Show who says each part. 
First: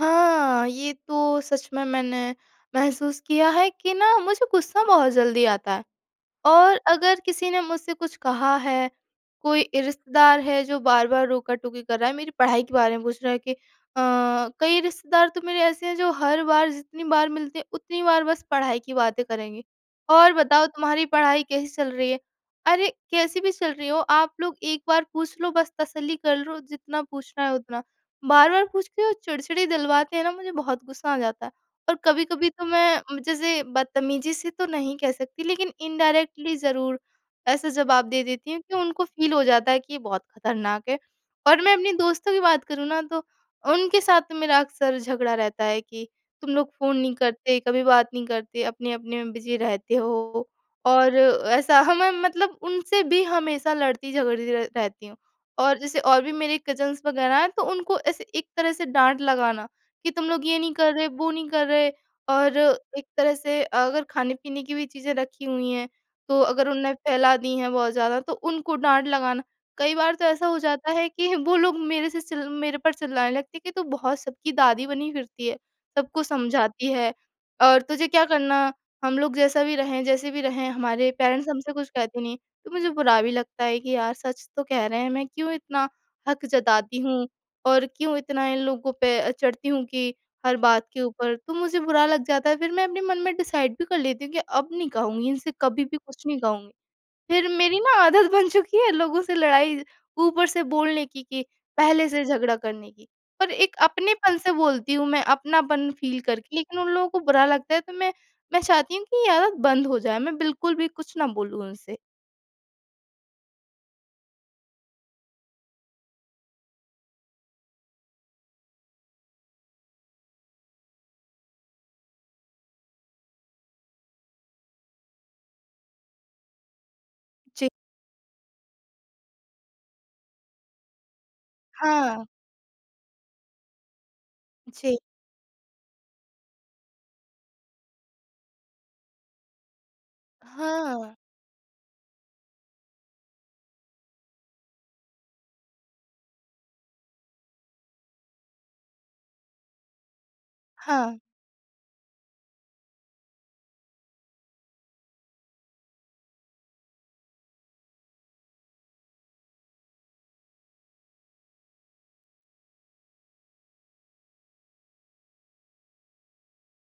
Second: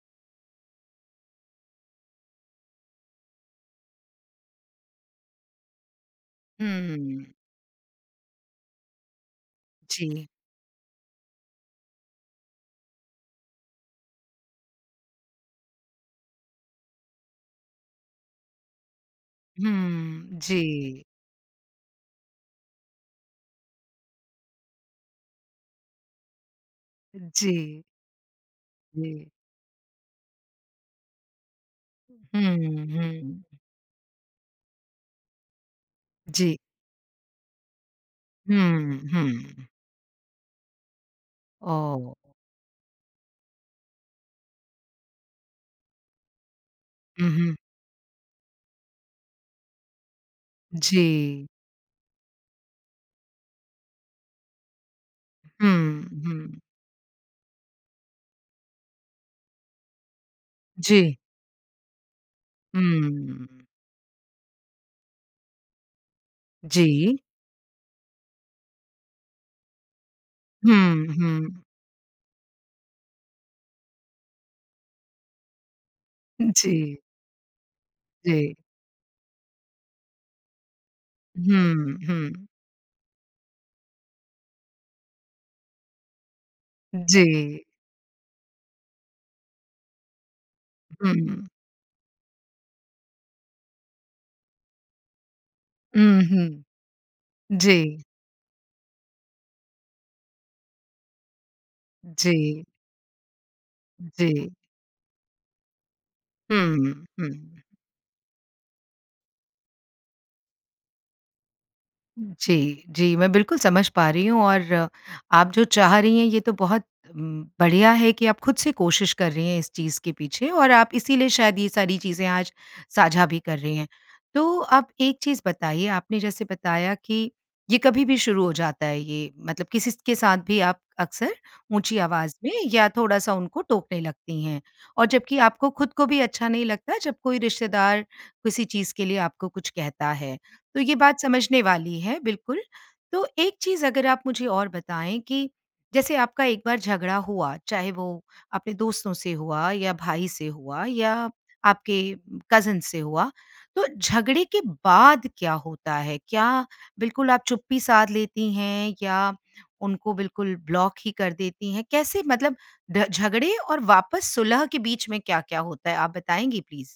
Speaker 1: हाँ, ये तो सच में मैंने महसूस किया है कि ना, मुझे गुस्सा बहुत जल्दी आता है। और अगर
Speaker 2: हम्म।
Speaker 1: किसी ने मुझसे कुछ कहा है, कोई
Speaker 2: जी।
Speaker 1: रिश्तेदार है जो बार-बार रोका-टोकी कर रहा है, मेरी पढ़ाई के बारे में पूछ रहा है कि अ, कई रिश्तेदार तो मेरे ऐसे हैं, जो हर बार जितनी बार मिलते हैं, उतनी बार बस पढ़ाई की बातें करेंगे। "और
Speaker 2: हम्म,
Speaker 1: बताओ,
Speaker 2: जी।
Speaker 1: तुम्हारी पढ़ाई कैसी चल रही है?" अरे, कैसी भी चल रही हो, आप लोग एक बार पूछ लो, बस तसल्ली कर लो जितना पूछना है उतना।
Speaker 2: जी।
Speaker 1: बार-बार पूछ के, वो
Speaker 2: जी।
Speaker 1: चिड़चिड़ी दिलवाते हैं ना, मुझे बहुत गुस्सा आ जाता है। और कभी-कभी तो
Speaker 2: हुँ,
Speaker 1: मैं
Speaker 2: हुँ।
Speaker 1: जैसे, बदतमीज़ी से तो नहीं कह सकती लेकिन इंडायरेक्टली
Speaker 2: जी।
Speaker 1: ज़रूर, ऐसा जवाब दे देती हूँ, कि
Speaker 2: हुँ,
Speaker 1: उनको फ़ील हो
Speaker 2: हुँ।
Speaker 1: जाता है कि ये बहुत खतरनाक है। और मैं अपने
Speaker 2: ओह!
Speaker 1: दोस्तों की बात करूँ ना, तो उनके साथ तो मेरा अक्सर झगड़ा रहता है कि, "तुम लोग फ़ोन नहीं
Speaker 2: हुँ, हुँ।
Speaker 1: करते, कभी बात नहीं करते, अपने-अपने में बिज़ी रहते हो" और
Speaker 2: जी।
Speaker 1: ऐसा। हमें मतलब उनसे भी हमेशा लड़ती-झगड़ती र रहती हूँ। और जैसे
Speaker 2: हुँ,
Speaker 1: और भी मेरी
Speaker 2: हुँ।
Speaker 1: कज़िन्स वग़ैरह हैं तो उनको ऐसे एक तरह से डाँट लगाना, कि "तुम लोग ये नहीं कर रहे,
Speaker 2: जी।
Speaker 1: वो नहीं कर रहे" और एक तरह से
Speaker 2: हुँ।
Speaker 1: अगर खाने-पीने की भी चीज़ें रखी हुई हैं तो अगर उनने
Speaker 2: जी।
Speaker 1: फैला दी हैं बहुत ज़्यादा, तो उनको डाँट लगाना। कई बार तो ऐसा हो जाता
Speaker 2: हुँ,
Speaker 1: है, कि वो
Speaker 2: हुँ।
Speaker 1: लोग मेरे से चिल मेरे पर चिल्लाने लगते हैं कि "तू बहुत सबकी दादी बनी फिरती है, सबको समझाती
Speaker 2: जी।
Speaker 1: है और तुझे क्या
Speaker 2: जी।
Speaker 1: करना? हम लोग जैसा भी रहें जैसे भी रहें, हमारे पेरेंट्स हमसे कुछ
Speaker 2: हुँ,
Speaker 1: कहते नहीं।"
Speaker 2: हुँ।
Speaker 1: तो मुझे बुरा भी लगता है कि यार सच तो कह रहे हैं, मैं क्यों इतना हक जताती हूँ
Speaker 2: जी।
Speaker 1: और क्यों इतना इन लोगों पे अ, चढ़ती हूँ कि हर बात के ऊपर,
Speaker 2: हुँ।
Speaker 1: तो मुझे बुरा लग जाता है फिर मैं अपने मन में डिसाइड भी कर लेती हूँ कि अब नहीं कहूँगी इनसे कभी भी
Speaker 2: हुँ,
Speaker 1: कुछ नहीं
Speaker 2: हुँ।
Speaker 1: कहूँगी। फिर मेरी ना,
Speaker 2: जी।
Speaker 1: आदत बन चुकी है लोगों से लड़ाई ऊपर से बोलने की, कि पहले से झगड़ा
Speaker 2: जी।
Speaker 1: करने की। और एक अपनेपन से
Speaker 2: जी।
Speaker 1: बोलती हूँ, मैं अपनापन फ़ील करके लेकिन उन
Speaker 2: हुँ,
Speaker 1: लोगों को बुरा
Speaker 2: हुँ।
Speaker 1: लगता है तो मैं, मैं चाहती हूँ, कि ये आदत बंद हो जाए मैं बिल्कुल भी कुछ ना बोलूँ उनसे।
Speaker 2: जी, जी, मैं बिल्कुल समझ पा रही हूँ और, आप जो चाह रही हैं ये तो बहुत उम, बढ़िया है कि आप खुद से कोशिश कर रही हैं इस चीज़ के पीछे और आप इसीलिए शायद ये सारी चीज़ें आज साझा भी कर रही हैं। तो आप एक चीज़ बताइए, आपने जैसे बताया कि
Speaker 1: जी।
Speaker 2: ये कभी भी शुरू हो जाता है, ये मतलब किसी स के साथ भी आप अक्सर ऊँची
Speaker 1: हाँ।
Speaker 2: आवाज़ में या थोड़ा-सा उनको टोकने लगती हैं।
Speaker 1: जी।
Speaker 2: और जबकि आपको खुद को भी अच्छा नहीं लगता, जब कोई रिश्तेदार किसी चीज़ के लिए आपको कुछ कहता है। तो ये
Speaker 1: हाँ।
Speaker 2: बात समझने वाली है, बिल्कुल। तो एक चीज़ अगर आप मुझे और बताएँ कि, जैसे आपका एक बार झगड़ा हुआ, चाहे वो अपने दोस्तों से हुआ या भाई से हुआ
Speaker 1: हाँ।
Speaker 2: या आपके कज़िन्स से हुआ, तो झगड़े के बाद क्या होता है? क्या बिल्कुल आप चुप्पी साध लेती हैं? या उनको बिल्कुल ब्लॉक ही कर देती हैं? कैसे मतलब द झगड़े और वापस सुलह के बीच में क्या-क्या होता है? आप बताएँगी प्लीज़?